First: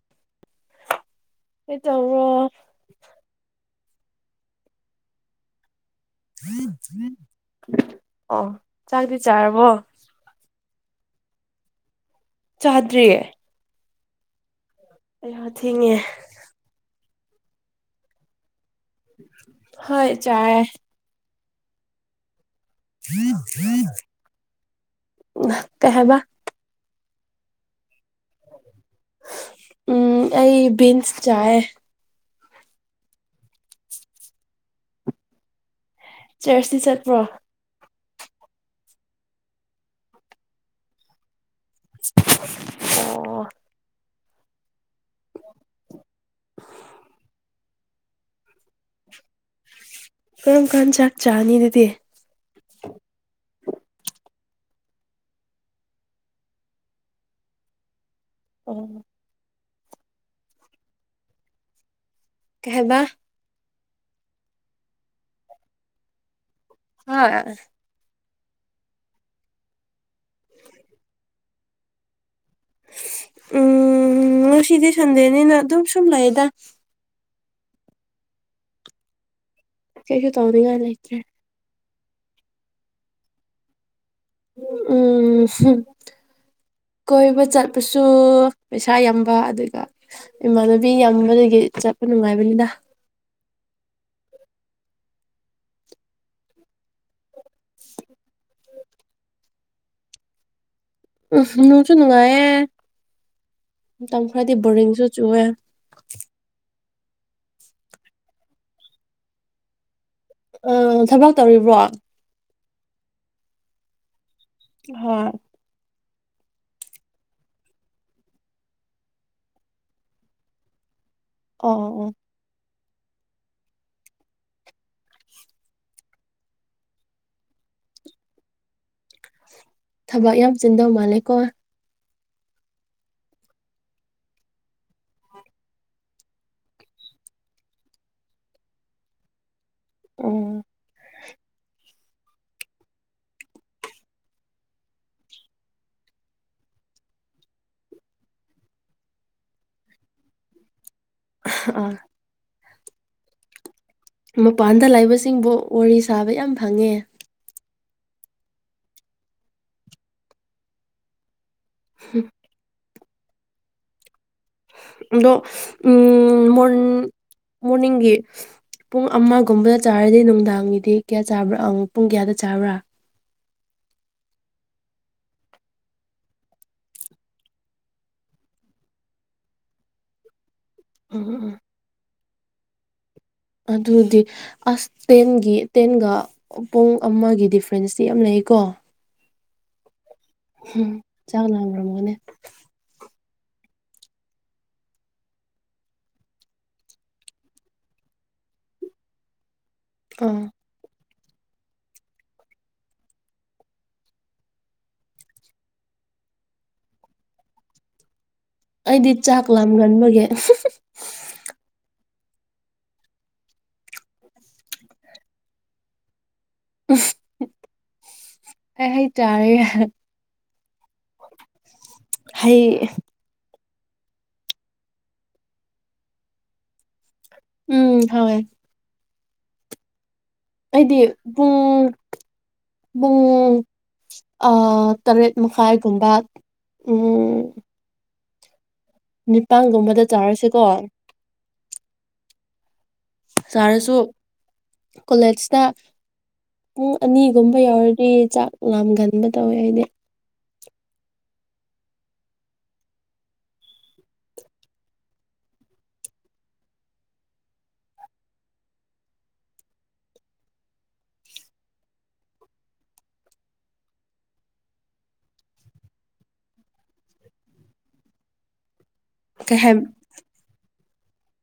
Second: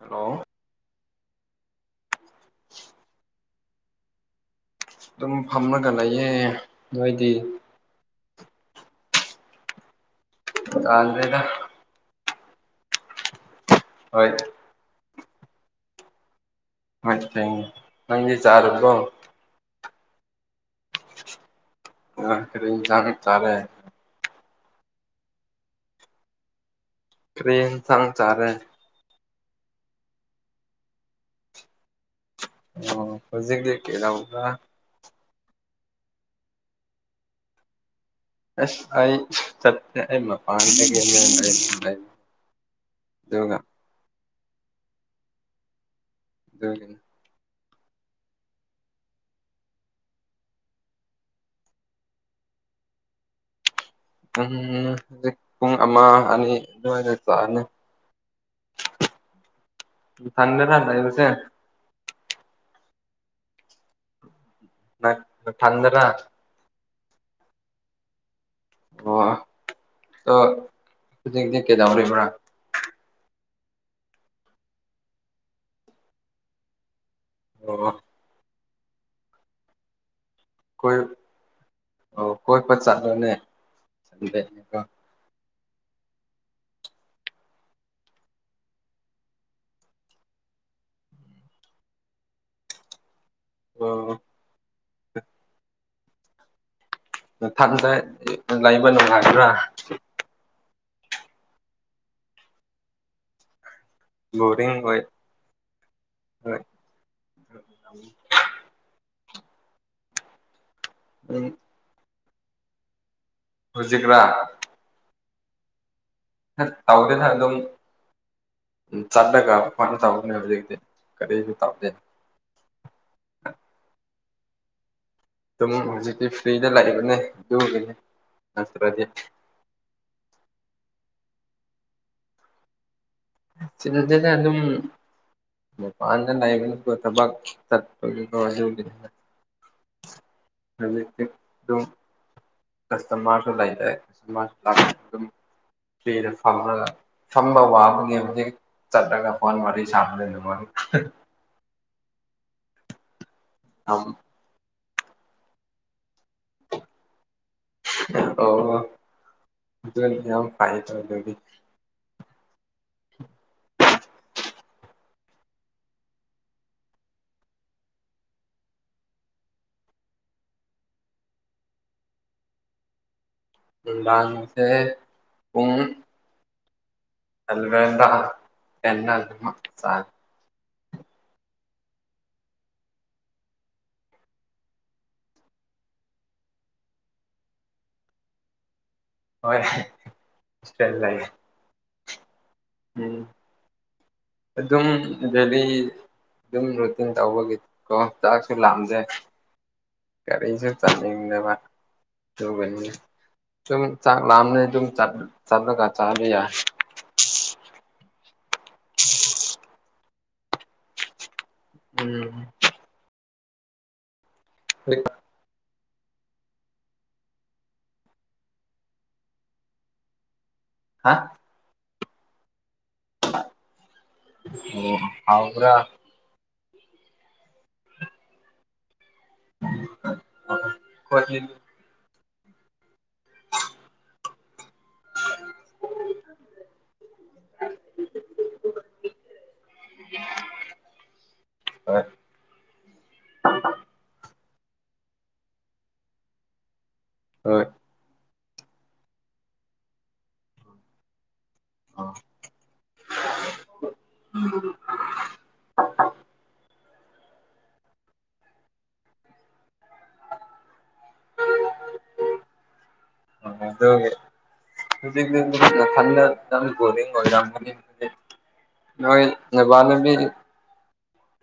hello ꯍ ꯇ ꯑꯗꯨꯝ ꯐꯝꯃꯒ ꯂꯩꯌꯦ ꯅꯣꯏꯗꯤ ꯑꯣ ꯆꯥꯛꯗꯤꯤ ꯆꯥꯔꯕꯣ ꯀꯥꯜꯗꯦꯗ ꯆꯥꯗ꯭ꯔꯤꯌꯦ ꯍ ꯑꯩꯍ ꯊꯦꯡꯉꯦ ꯃ ꯅꯪꯗꯤ ꯆꯔꯔꯕꯣ ꯍꯣꯏ ꯆꯥꯏ ꯑ ꯈꯔ ꯏꯁꯅꯤ ꯇꯥꯔꯦ ꯀꯕ ꯀꯔꯤꯟ ꯊꯪ ꯆꯥꯔꯦ ꯎꯝ ꯑꯩ ꯕꯤꯟꯁ ꯆꯥꯌꯦ ꯑꯣ ꯍꯧꯖꯤꯛꯗꯤ ꯀꯦꯔꯕ ꯆꯔꯆꯇꯤ ꯆꯠꯄ꯭ꯔꯣ ꯑꯁ ꯑꯩ ꯆ ꯃꯄꯥꯟ ꯑꯣ ꯉ ꯅꯤ ꯀꯔꯝ ꯀꯥꯟ ꯆꯥꯛ ꯆꯥꯅꯤ ꯑꯗꯨꯗꯤ ꯎꯝ ꯎ ꯍꯧꯖꯤꯛ ꯄꯨꯡ ꯑꯃ ꯑꯅꯤ ꯑꯗꯨꯋꯥꯏꯗ ꯆꯥꯛꯑꯅꯤ ꯎꯝ ꯊꯅꯔꯅꯏ ꯇꯁꯦ ꯀꯍꯕꯥ ꯄꯗ꯭ꯔ ꯍ ꯑꯣ ꯍꯧꯖꯤꯛꯗꯤꯛ ꯀꯩꯗꯥꯎ ꯂꯩꯕ꯭ꯔꯥ ꯎꯝ ꯉꯁꯤꯗꯤ ꯁꯟꯗꯦꯅꯤꯅ ꯑꯗꯨꯝ ꯁꯨꯝ ꯂꯩꯥꯛꯗ ꯑꯣ ꯀꯩꯁꯨ ꯇꯧꯅꯤꯡꯉꯥꯏ ꯀꯣꯏ ꯂꯩꯇ꯭ꯔꯦ ꯑꯣ ꯍꯣꯏ ꯄꯣꯏ ꯆꯠꯂꯣꯅꯦ ꯆꯠꯗꯅꯦꯗ ꯎꯝ ꯀꯣꯏꯕ ꯆꯠꯄꯁꯨ ꯄꯩꯁꯥ ꯌꯥꯝꯕ ꯑꯗꯨꯒ ꯏꯃꯥꯟꯅꯕꯤ ꯌꯥꯝꯕꯗꯒꯤ ꯆꯠꯄ ꯅꯨꯡꯉꯥꯏꯕꯅꯤꯗ ꯑ ꯊꯠꯅ ꯂꯩꯕ ꯅꯨꯡꯉꯥꯏꯇ꯭ꯔꯥ ꯑ ꯅꯁꯨꯅꯅꯨꯡꯉ ꯃꯇꯝ ꯈꯔꯗꯤ ꯕꯣꯔꯤꯡ ꯑꯣꯏ ꯕꯣꯔꯤꯡꯁꯨ ꯆꯨꯑꯦ ꯍꯣꯏ [unintelligible] ꯑ ꯊꯕꯛ ꯎꯝ ꯇꯧꯔꯤꯕ꯭ꯔꯣ ꯍꯧꯖꯤꯛ꯭ꯔꯥ ꯍ ꯇꯥꯥꯎꯗꯦ ꯊ ꯑꯗꯨꯝ ꯆꯠ ꯇꯀ ꯐꯅ ꯇꯥꯕꯛꯅꯦ ꯍꯥꯏ ꯀꯦꯁꯨ ꯑꯣ ꯇꯗꯦ ꯑꯣ ꯁꯨꯝ ꯍꯧꯖꯤꯛꯇꯤ ꯐ꯭ꯔꯤꯗ ꯂꯥꯛꯏꯕꯅꯦ ꯑꯗꯨꯒꯤꯅꯤ ꯅꯠꯇ꯭ꯔꯗꯤ ꯊꯕꯛ ꯌꯥꯝ ꯆꯤꯟꯗꯧ ꯃꯥꯜꯂꯦ ꯀꯣ ꯁꯤꯗꯗꯗ ꯑꯗꯨꯝ ꯃ ꯄꯥꯟꯗ ꯂꯥꯏꯕ ꯊꯕ ꯇꯄꯖ ꯎꯝ ꯑꯗꯨꯣ ꯀꯁꯇ ꯃꯥꯁꯨꯣꯂꯗꯦ ꯐꯗ ꯐꯉꯒ ꯁꯝꯕ ꯋꯥꯕꯒꯤ ꯍꯧꯖꯤꯛ ꯆꯠ ꯇꯀ ꯐꯣꯟ ꯃ ꯁꯝꯗ ꯅꯃꯅꯤ ꯑꯥ ꯃꯄꯥꯟꯗ ꯂꯩꯕꯁꯤꯡꯕꯨ ꯋꯥꯔꯤ ꯁꯥꯕ ꯌꯥꯝ ꯐꯪꯉꯦ ꯑ ꯑꯗꯨ ꯌꯥꯝ ꯐ ꯇꯗꯤ [unintelligible] ꯑꯗꯣ ꯎꯝ ꯃꯣꯔ ꯃꯣꯔꯅꯤꯡꯒꯤ ꯄꯨꯡ ꯑꯃꯒꯨꯝꯕꯗ ꯆꯥꯔꯗꯤ ꯅꯨꯡꯗꯥꯡꯒꯤꯗꯤ ꯀꯌꯥ ꯆꯥꯕ꯭ꯔꯥ ꯄꯨꯡ ꯀꯌꯥꯗ ꯆꯥꯕ꯭ꯔꯥ ꯎ ꯗꯥꯥꯟꯁꯦ ꯄꯨꯡ ꯑꯜꯋꯦꯟꯗꯃ ꯁꯥꯔ ꯎ ꯑꯗꯨꯗꯤ ꯑꯥꯁ ꯇꯦꯟꯒꯤ ꯇꯦꯟꯒ ꯄꯨꯡ ꯑꯃꯒꯤ ꯗꯤꯐ꯭ꯔꯦꯟꯁꯇꯤ ꯌꯥꯝ ꯂꯩ ꯄꯀꯣ ꯍ ꯎꯝ ꯆꯥꯡ ꯂꯥꯡꯔꯝꯒꯅꯦ ꯑꯗꯨꯝ ꯗꯦꯜꯂꯤ ꯑꯗꯨꯝ ꯔꯨꯇꯤꯟ ꯇꯧꯕꯒꯤ ꯀ ꯆꯥꯛꯁꯨ ꯂꯥꯝꯖꯩ ꯑꯥ ꯀꯔꯤꯁꯨ ꯊꯦꯡꯗꯅꯕ ꯇꯧꯕꯅꯤꯅꯦ ꯑꯗꯨꯨꯝ ꯆꯥꯛ ꯂꯥꯑꯝꯅꯤ ꯑꯗꯨꯨꯝ ꯆꯠꯂꯒ ꯆꯥꯕꯤ ꯌꯥ ꯑꯩꯗꯤ ꯆꯥꯛ ꯂꯥꯝ ꯉꯟꯕꯒꯦ ꯎꯝ ꯍ ꯑꯦ ꯇꯔꯦ ꯍꯥ ꯍꯩ ꯑꯣ ꯍꯥꯎ꯭ꯔ ꯎꯝ ꯍ ꯎ ꯐ ꯑꯩꯗꯤꯨꯡ ꯄ ꯑ ꯇꯔꯦꯠ ꯃꯈꯥꯏꯒꯨꯝꯕ ꯎ ꯅꯤꯄꯥꯟꯒꯨꯝꯕꯗ ꯆꯥꯔꯁꯤꯀꯣ ꯍ ꯁꯥꯔꯁꯨ ꯀꯣꯂꯦꯖꯇ ꯄꯨꯡ ꯑꯅꯤꯒꯨꯝꯕ ꯍꯣꯏ ꯌꯥꯎꯔꯗꯤ ꯆꯥꯛ ꯂꯥꯝꯒꯟꯕ ꯇꯧꯋꯦ ꯍꯥꯏꯗꯤ [inaudible] ꯎ ꯑ ꯑꯣꯦ ꯑꯗꯨ ꯊꯔꯤ ꯅꯣꯏ ꯀꯩ ꯍꯥꯏ ꯃꯕꯥꯅꯕꯤ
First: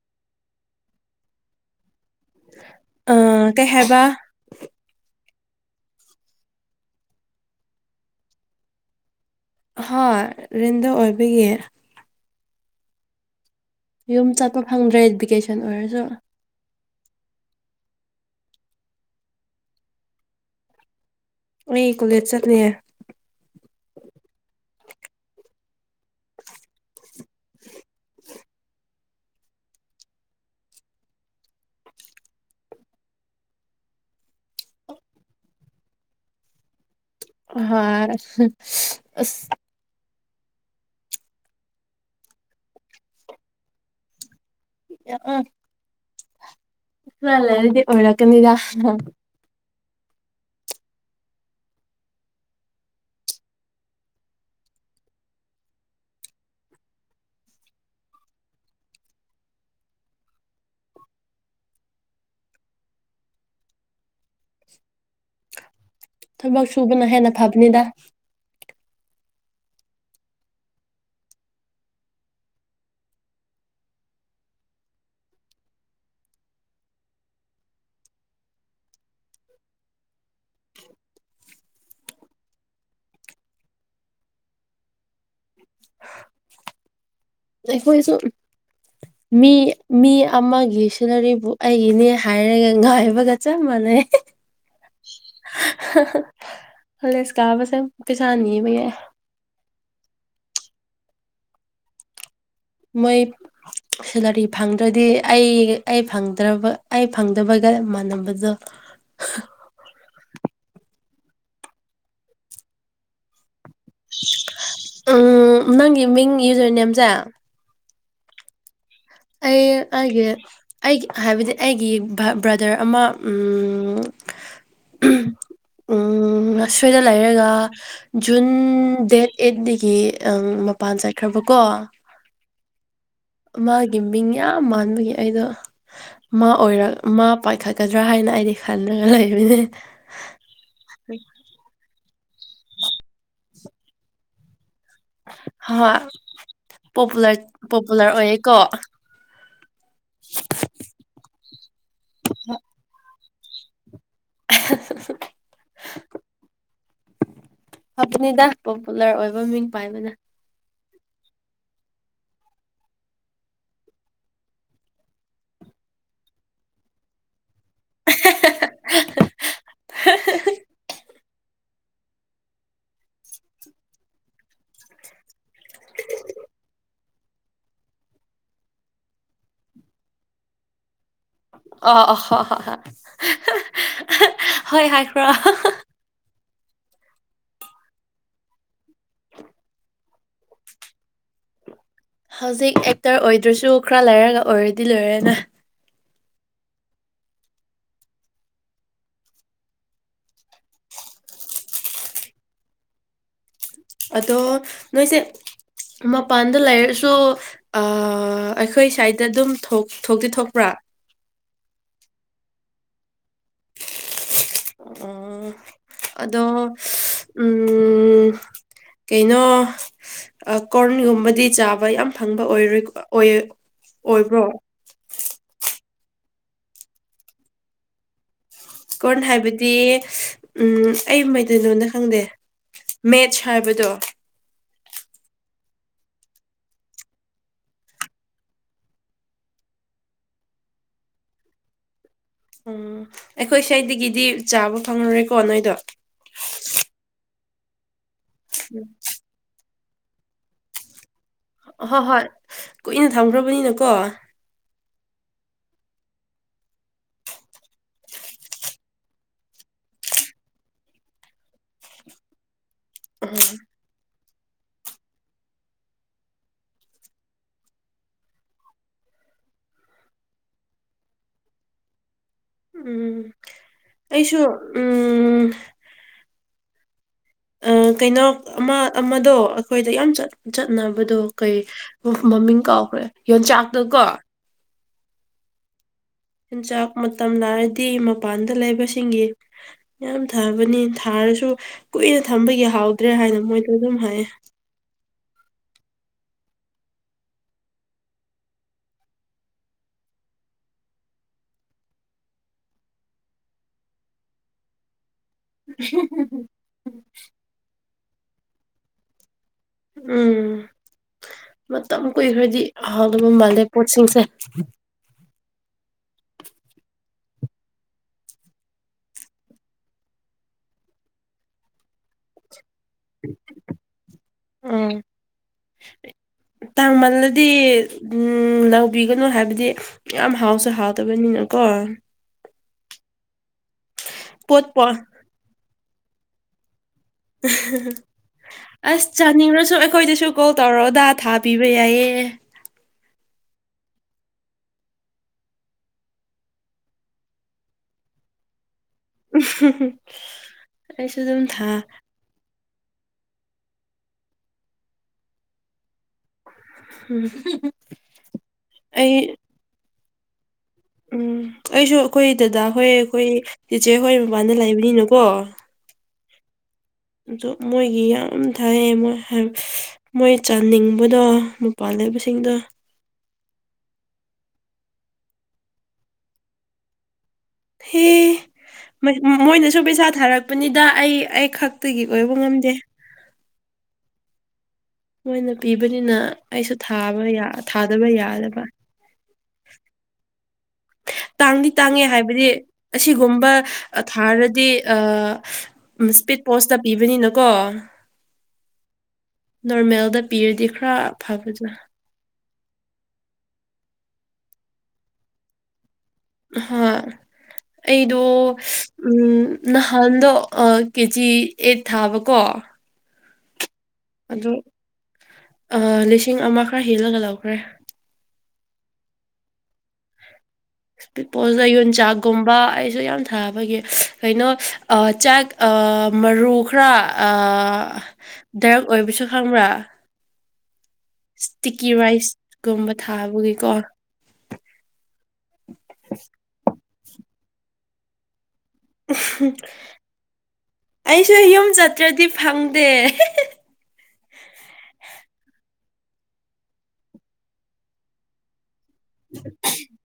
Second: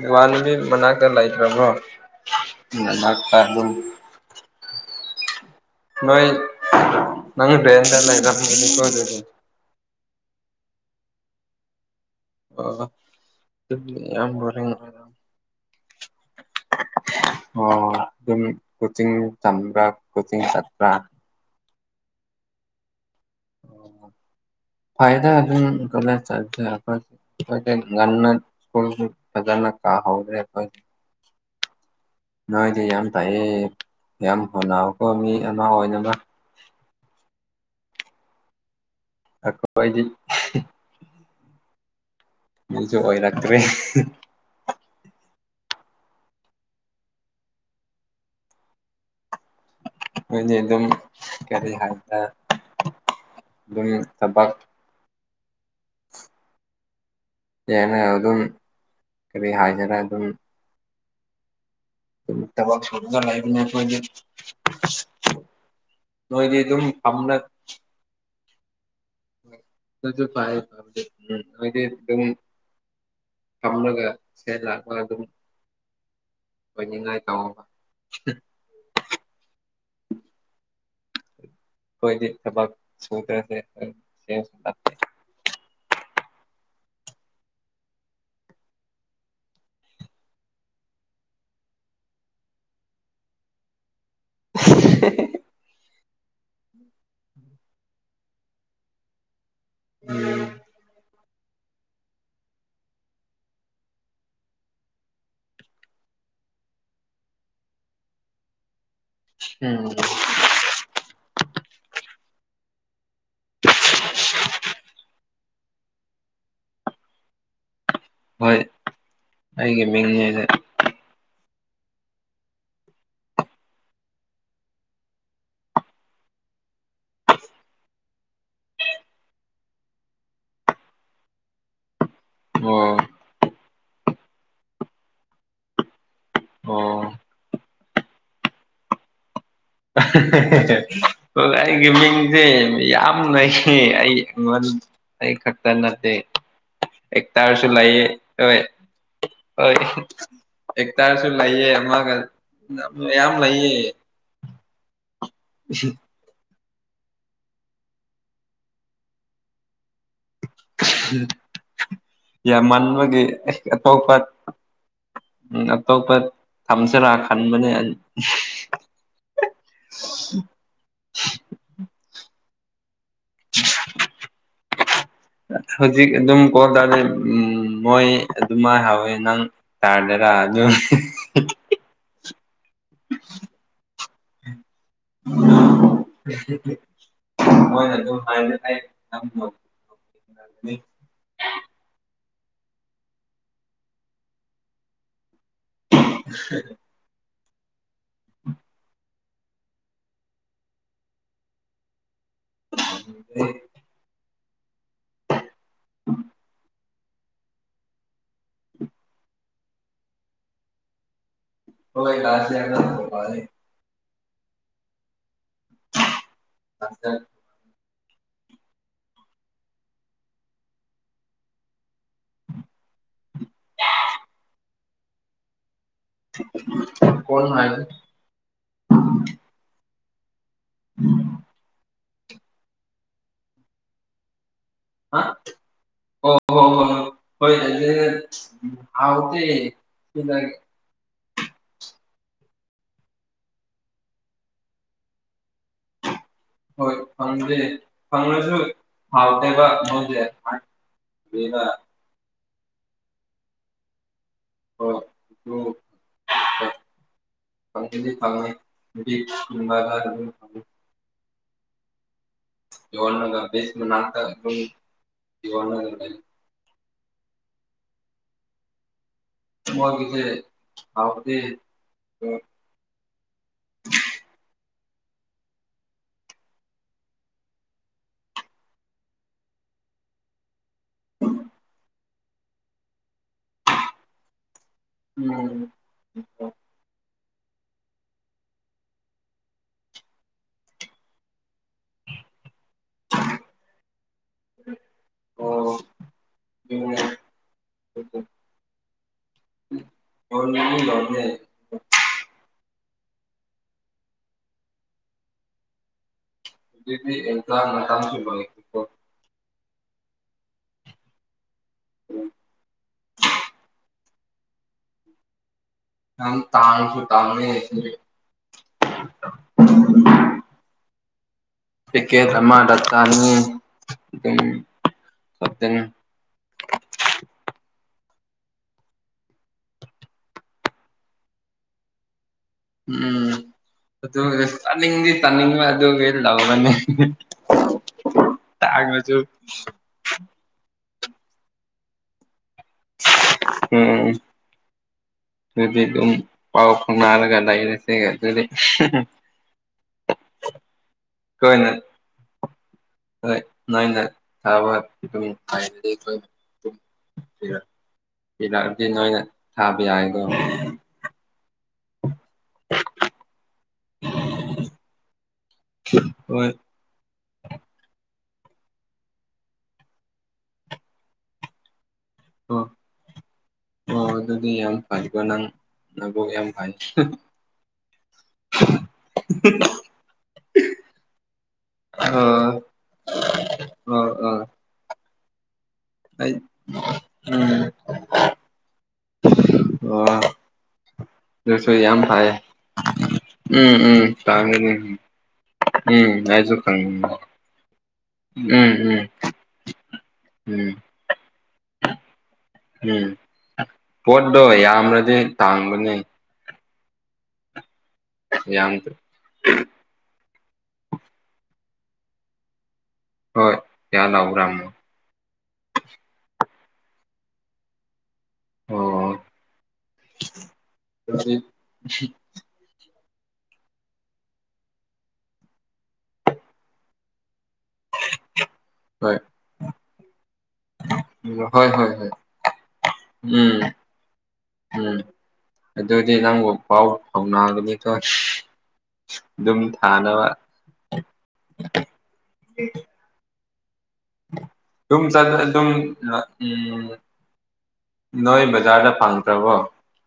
ꯃꯕꯥꯅꯕꯤ ꯃꯅꯥꯛꯇ ꯂꯩꯈ꯭ꯔꯕ꯭ꯔꯣ ꯃꯃ ꯑ ꯀꯔꯗ ꯀꯩ ꯍꯥꯏꯕ ꯅꯣꯏ ꯅꯪꯗꯗ ꯂꯩꯗꯦ ꯍꯥ ꯔꯤꯟꯗ ꯑꯣꯏꯕꯒꯤ ꯑ ꯌꯨꯝ ꯆꯠꯄ ꯐꯪꯗ꯭ꯔꯦ ꯚꯦꯀꯦꯁꯟ ꯑꯣꯏꯔꯁꯨ ꯑꯣ ꯑꯗꯨꯝ ꯀꯣꯆꯤꯡ ꯇꯝꯕ꯭ꯔꯥ ꯀꯣꯆꯤꯡ ꯆꯠꯄ꯭ꯔꯥ ꯑꯩ ꯀꯣꯂꯦꯖ ꯆꯠꯂꯦ ꯎꯝ ꯐꯗ ꯑ ꯀ ꯆ ꯀꯥ ꯍꯧꯔꯦ ꯅꯣꯏꯗꯤ ꯌꯥꯝ ꯇꯥꯏꯑꯦ ꯌꯥꯝ ꯍꯣꯟꯟꯅꯀꯣ ꯃꯤ ꯑꯃ ꯑꯣꯏꯅꯕ ꯍꯥ ꯑꯈꯣꯗꯤ ꯃꯤꯁꯨ ꯑꯣꯏꯔꯛꯇ꯭ꯔꯦ ꯑꯥ ꯗꯤ ꯑꯣꯂꯀꯅꯤꯗꯥ ꯃꯣꯏꯗꯤ ꯑꯗꯨꯝ ꯀꯔꯤ ꯍꯥꯏꯗ ꯑꯗꯨꯝ ꯊꯕꯥꯛ [inaudible] ꯌꯥꯅ ꯑꯗꯨꯝ ꯀꯔꯤ ꯍꯥꯏꯁꯤꯔꯦ ꯑꯗꯨꯝ ꯇꯕ ꯊꯗ ꯂꯥꯏꯕꯅꯦ ꯑꯣꯏꯣꯏꯗꯦ ꯅꯣꯏꯗꯤ ꯊꯕꯛ ꯑꯗꯨꯝ ꯁꯨꯕꯅ ꯍꯦꯟꯅ ꯊꯝꯅ ꯐꯕꯅꯤꯗ ꯁꯨ ꯐꯥꯏꯦ ꯐꯗꯤꯝ ꯐꯝꯂꯒ ꯁꯔꯥꯛꯂ ꯑꯗꯨꯝ ꯑꯩꯣꯏꯅꯤꯉꯥꯏ ꯀꯃ [inaudible] ꯀꯣꯏꯗꯤ ꯊꯕꯥ ꯁꯨ ꯇ꯭ꯔꯁ ꯑꯩꯈꯣꯏꯁꯨꯣ ꯃꯤ ꯃꯤ ꯑꯃꯒꯤ ꯁꯤꯅꯔꯤꯕꯨ ꯑꯩꯒꯤꯅꯦ ꯍꯥꯏꯔꯒ ꯉꯥꯏꯕꯒ ꯆꯞ ꯃꯥꯟꯅꯩ ꯍ ꯍꯂꯦ ꯏꯁꯀꯥꯕꯁꯦ ꯄꯩꯁꯥꯅꯤꯕꯩ ꯌꯥ ꯎꯝ ꯃꯣꯏ ꯁꯦꯂꯔꯤ ꯐꯪꯗ꯭ꯔꯗꯤ ꯑꯩ ꯐꯪꯗ꯭ꯔ ꯑꯩ ꯐꯪꯗꯕꯒꯤ ꯃꯥꯟꯅꯅꯕꯗꯣ ꯎꯝ ꯅꯪꯒꯤ ꯃꯤꯡ ꯌꯨꯖꯣꯏ ꯅꯦꯝꯁꯦ ꯍꯣꯏ ꯑꯩ ꯑꯩꯒꯤ ꯍꯥꯏꯦ ꯃꯤꯡꯅꯦꯅ ꯑꯩꯒꯤ ꯍꯥꯏꯕꯗꯤ ꯑꯩꯒꯤ ꯕ꯭ꯔꯗꯔ ꯑꯃ ꯎꯝꯁꯣꯏꯗ ꯂꯩꯔꯒ ꯖꯨꯟ ꯗꯦꯠ ꯑꯩꯠꯇꯗꯒꯤ ꯃꯄꯥꯟ ꯆꯠꯈ꯭ꯔꯕ ꯀꯣ ꯑꯣ ꯃꯥꯒꯤ ꯃꯤꯡ ꯌꯥꯝ ꯃꯥꯟꯕꯒꯤ ꯑꯩꯗꯣ ꯃꯥ ꯑꯣ ꯑꯣꯏꯔ ꯃꯥ ꯄꯥꯏꯈꯠꯀꯗ꯭ꯔꯥ ꯍꯥꯏꯅ ꯑꯥꯏꯗꯤ ꯈꯥꯟꯗꯉ ꯂꯩꯅꯦ ꯒꯦꯃꯤ ꯁꯦ ꯌꯥꯝꯅꯩꯌꯦ ꯑꯩ ꯑꯩ ꯈꯛꯇ ꯍꯣꯏ ꯅꯠꯇꯦ ꯄꯣꯄꯨꯂꯔ ꯑꯦꯛꯇꯥꯔꯁꯨ ꯂꯩꯌꯦ ꯄꯣꯄꯨꯂꯔ ꯑꯣꯏꯌꯦꯀꯣ ꯍꯣꯏ ꯍꯣꯏ ꯑꯦ ꯇꯔꯁꯨ ꯂꯥꯏꯌꯦꯦ ꯑꯒ ꯃꯌꯥꯝ ꯌꯥꯝ ꯂꯩꯌꯦ [unintelligible] ꯁꯤ ꯑꯗꯨꯕꯅꯤꯗ ꯄꯣꯄꯨꯂꯔ ꯑꯣꯏꯕ ꯃꯤꯡ ꯄꯥꯏꯕꯅ ꯌꯥꯝ ꯃꯟꯥꯟꯕꯒꯤ ꯑꯇꯣꯞꯄ ꯎꯝ ꯑꯇꯣꯞꯄ ꯊꯝꯖꯔ ꯈꯔ ꯃ [unintelligible] ꯍꯧꯖꯤꯛ ꯑꯗꯨꯝ ꯀꯣ ꯇꯥꯔꯗꯤ ꯃꯣꯏ ꯑꯗꯨꯃꯥꯏ ꯍꯥꯎꯋꯦ ꯅꯪ ꯇꯥꯗꯔꯥ ꯑ ꯌꯣꯟ ꯑꯣ ꯑ ꯍꯣꯏ ꯍꯥꯏꯈ꯭ꯔꯣ ꯃꯣꯏꯅ ꯑꯗꯨꯝ ꯍꯥꯏꯥꯟꯅꯪ [unintelligible] ꯍꯧꯖꯤꯛ ꯑꯦꯛꯇꯔ ꯑꯣꯏꯗ꯭ꯔꯁꯨ ꯈꯔ ꯂꯩꯥꯏꯔꯒ ꯑꯣꯏꯔꯗꯤ ꯂꯣꯏꯔꯦꯅ [unintelligible] ꯎ [unintelligible] ꯑꯗꯣ ꯅꯣꯏꯁꯦ ꯃꯄꯥꯟꯗ ꯂꯩꯔꯁꯨ ꯑ ꯑꯩꯈꯣꯏ ꯁꯥꯏꯗ ꯑꯗꯨꯝ ꯊꯣꯛꯇꯤ ꯊꯣꯛꯄ꯭ꯔꯥ ꯍ ꯀꯥꯁ ꯌꯥꯒꯔꯦ ꯎꯝ ꯑꯗꯣ ꯎꯝ ꯀꯩꯅꯣ ꯀꯣꯔꯟꯒꯨꯝꯕꯗꯤ ꯆꯥꯕ ꯌꯥꯝ ꯐꯪꯕ ꯑꯣꯏꯔꯣꯏ ꯑꯣꯏ ꯑꯣꯏꯕ꯭ꯔꯣ ꯀꯣꯟ ꯍꯥꯏ ꯀꯣꯟꯅ ꯍꯥꯏꯕꯗꯤ ꯎꯝ ꯑꯩ ꯃꯩꯇꯩꯅꯣꯗ ꯈꯪꯗꯦ ꯃꯦꯠꯁ ꯍꯥꯏꯕꯗꯣ ꯑ ꯑꯣ ꯍꯣ ꯍ ꯍꯣꯏꯥꯎ ꯁꯤꯉ ꯎꯝ ꯑꯩꯈꯣꯏ ꯁ꯭ꯋꯥꯗꯒꯤꯗꯤ ꯆꯥꯕ ꯐꯪꯂꯉꯨꯔꯦꯀꯣ ꯅꯣꯏꯗꯣ ꯐꯪꯁꯨ ꯍꯥꯎꯗꯕ ꯃꯗ ꯍꯣꯏ ꯍꯣꯏ ꯀꯨꯏꯅ ꯊꯝꯈ꯭ꯔꯕꯅꯤꯅꯀꯣ ꯍꯣꯏ ꯑꯗꯨ [unintelligible] [unintelligible] ꯏꯁꯅꯥ ꯎꯝ ꯏ ꯋꯥ ꯃ ꯀꯦ ꯊꯕꯗꯤ ꯎꯝ ꯑꯩꯁꯨ ꯎꯝ ꯑ ꯀꯩꯅꯣ ꯑꯃ ꯑꯃꯗꯣ ꯑꯩꯈꯣꯏꯗ ꯌꯥꯝ ꯆꯠꯅꯕꯗꯣ ꯀꯩ ꯃꯃꯤꯡ ꯀꯥꯎ ꯍꯣꯏ ꯌꯣꯟꯆꯥꯛꯇꯣ ꯀꯣ ꯎꯝ ꯍꯤꯟ ꯆꯥꯛ ꯃ ꯃꯇꯝꯅ ꯗꯤ ꯃꯄꯥꯟꯗ ꯂꯩꯕꯁꯤꯡꯒꯤ ꯌꯥꯝ ꯊꯕꯅꯤ ꯊꯥꯔꯁꯨ ꯀꯨꯏꯅ ꯊꯝꯕꯒꯤ ꯐꯥꯎꯗ꯭ꯔꯦ ꯍꯥꯏꯅ ꯃꯣꯏꯗ ꯑꯗꯨꯝ ꯍꯥꯏꯌꯦ ꯎꯝ [unintelligible] ꯍ ꯌꯥꯗ ꯍ ꯗꯤ ꯃꯇꯥꯡꯁꯨꯕꯅꯤꯣ ꯎꯝ ꯃꯇꯝ ꯀꯨꯏꯈ꯭ꯔꯗꯤ ꯍꯥꯎꯗꯕ ꯃꯥꯜꯂꯦ ꯄꯣꯠꯁꯤꯡꯁꯦ ꯑ ꯇꯥꯅꯁꯨ ꯇꯥ ꯀꯦ ꯇꯃ ꯗꯠꯇꯥꯅꯤꯇ ꯇꯃꯂꯗꯤ ꯎꯝ ꯂꯧꯕꯤꯒꯅꯨ ꯍꯥꯏꯕꯗꯤ ꯌꯥꯝ ꯍꯥꯎꯁꯨ ꯍꯥꯎꯗꯕꯅꯤꯅꯀꯣ ꯎꯝ ꯑꯗꯨ ꯄꯣꯠ ꯄꯣ ꯇꯥꯅꯤꯡꯗꯤ ꯇꯥꯅꯤꯡꯕ ꯑꯗꯨꯒꯤ ꯂꯧꯔꯅꯤ ꯑꯁ ꯇꯥꯡꯉꯁꯨ ꯆꯥꯅꯤꯡꯉꯁꯨ ꯑꯩꯈꯣꯏꯗꯁꯨ ꯀꯣꯜ ꯇꯧꯔꯛꯑꯣꯗꯥ ꯊꯥꯕꯤꯕ ꯌꯥꯏꯌꯦꯦ ꯑꯦ ꯑꯗꯨꯗꯤ ꯑꯗꯨꯝ ꯄꯥꯎ ꯐꯥꯎꯅꯔꯒ ꯂꯩꯔꯁꯦ ꯑꯗꯨꯗꯤ ꯑꯩꯁꯨ ꯑꯗꯨꯝ ꯊꯥ ꯅ ꯅ ꯊꯕ ꯎꯝ ꯔꯥꯛꯗꯤ ꯑꯩ ꯅꯣꯏꯅ ꯊꯥꯕ ꯌꯥꯏꯀꯣ ꯎꯝ ꯑꯩꯁꯨ ꯑꯩꯈꯣꯏ ꯗꯗꯥ ꯍꯣꯏ ꯑꯩꯈꯣꯏ ꯇꯤꯆꯦ ꯍꯣꯏ ꯃꯄꯥꯟꯗ ꯂꯩꯕꯅꯤꯅꯀꯣ ꯍꯣꯏ ꯑ ꯃꯣꯏꯒꯤ ꯌꯥꯝ ꯊꯥꯏꯌꯦꯣꯏ ꯃꯣꯏ ꯆꯥꯅꯤꯡꯕꯗꯣ ꯄꯥꯜꯂꯤꯕꯁꯤꯡꯗ ꯍ ꯑꯗꯨꯗꯤ ꯌꯥꯝ ꯐꯩꯀꯣ ꯅꯪ ꯅꯕꯨꯣꯛ ꯌꯥꯝ ꯐꯩ ꯍꯦ ꯃꯣꯏꯅꯁꯨ ꯄꯩꯁꯥ ꯊꯥꯔꯛꯄꯅꯤꯗ ꯑꯩ ꯑꯩ ꯈꯛꯇꯒꯤ ꯑꯣꯏꯕ ꯑꯣ ꯉꯝꯗꯦ ꯑꯣ ꯑꯣ ꯍꯣꯏꯅ ꯄꯤꯕꯅꯤꯅ ꯑꯩ ꯑꯩꯁꯨ ꯊꯥꯕ ꯎꯝ ꯊꯥꯗꯕ ꯌꯥꯗꯕ ꯑꯣ ꯍ ꯇꯥꯡꯗꯤ ꯑꯗꯨꯁꯨ ꯌꯥꯝ ꯇꯥꯡꯉꯦ ꯐꯩ ꯍꯥꯏꯕꯗꯤ ꯑꯁꯤꯒꯨꯝꯕ ꯎꯝ ꯎꯝ ꯊꯥꯔꯗꯤ ꯇꯥꯡꯒꯅꯤ ꯎꯝ ꯑꯩꯁꯨ ꯄꯣꯁꯇ ꯈꯪꯉꯤ ꯄꯤꯕꯅꯤꯅꯀꯣ ꯎꯝ ꯎꯝ ꯑꯗꯨꯗ ꯎꯝ ꯄꯤꯔꯗꯤ ꯈꯔ ꯐꯕꯖꯥ ꯎꯝ ꯄꯣꯠꯇꯣ ꯌꯥꯝꯅꯗꯤ ꯇꯥꯡꯕꯅꯤ ꯍꯣꯏ ꯑꯩꯗꯣ ꯌꯥꯝ ꯎꯝ ꯅꯍꯥꯟꯗꯣ ꯑ ꯀꯦꯖꯤ ꯑꯦꯠ ꯊꯥꯕꯀꯣ ꯍꯣꯏ ꯀꯌꯥ ꯂꯧꯕ꯭ꯔꯥ ꯑꯃꯨꯛ ꯑ ꯂꯤꯁꯤꯡ ꯑꯃ ꯈꯔ ꯍꯦꯜꯂꯒ ꯂꯧꯈ꯭ꯔꯦ ꯑꯣ ꯍꯧꯖꯤꯛ ꯛꯄꯣꯁꯗ ꯌꯣꯟꯆꯥꯛꯒꯨꯝꯕ ꯑꯩꯁꯨ ꯌꯥꯝ ꯊ ꯀꯩꯅꯣ ꯆ ꯃꯔꯨ ꯈꯔ ꯑ ꯗꯥꯏꯔꯦꯛ ꯍꯣꯏ ꯑꯣꯏꯕꯁꯨ ꯈꯪꯕ꯭ꯔꯥ ꯍꯣꯏ ꯏꯁꯇꯤꯀꯤ ꯍꯣꯏ ꯍ ꯔꯥꯏꯁꯀꯨꯝꯕ ꯎꯝ ꯊꯥꯕꯒꯤꯀꯣ ꯎꯝ ꯑꯗꯨꯗꯤ ꯅꯪꯕꯨ ꯄꯥꯎ ꯐꯥꯎꯅꯒꯅꯤ ꯊꯣ ꯑꯩꯁꯨ ꯌꯨꯝ ꯆꯠꯇ꯭ꯔꯗꯤ ꯐꯪꯗꯦ ꯆ ꯑꯗꯨ ꯎꯝ ꯅꯕꯖꯔꯗ ꯐꯪꯗ꯭ꯔꯕꯣ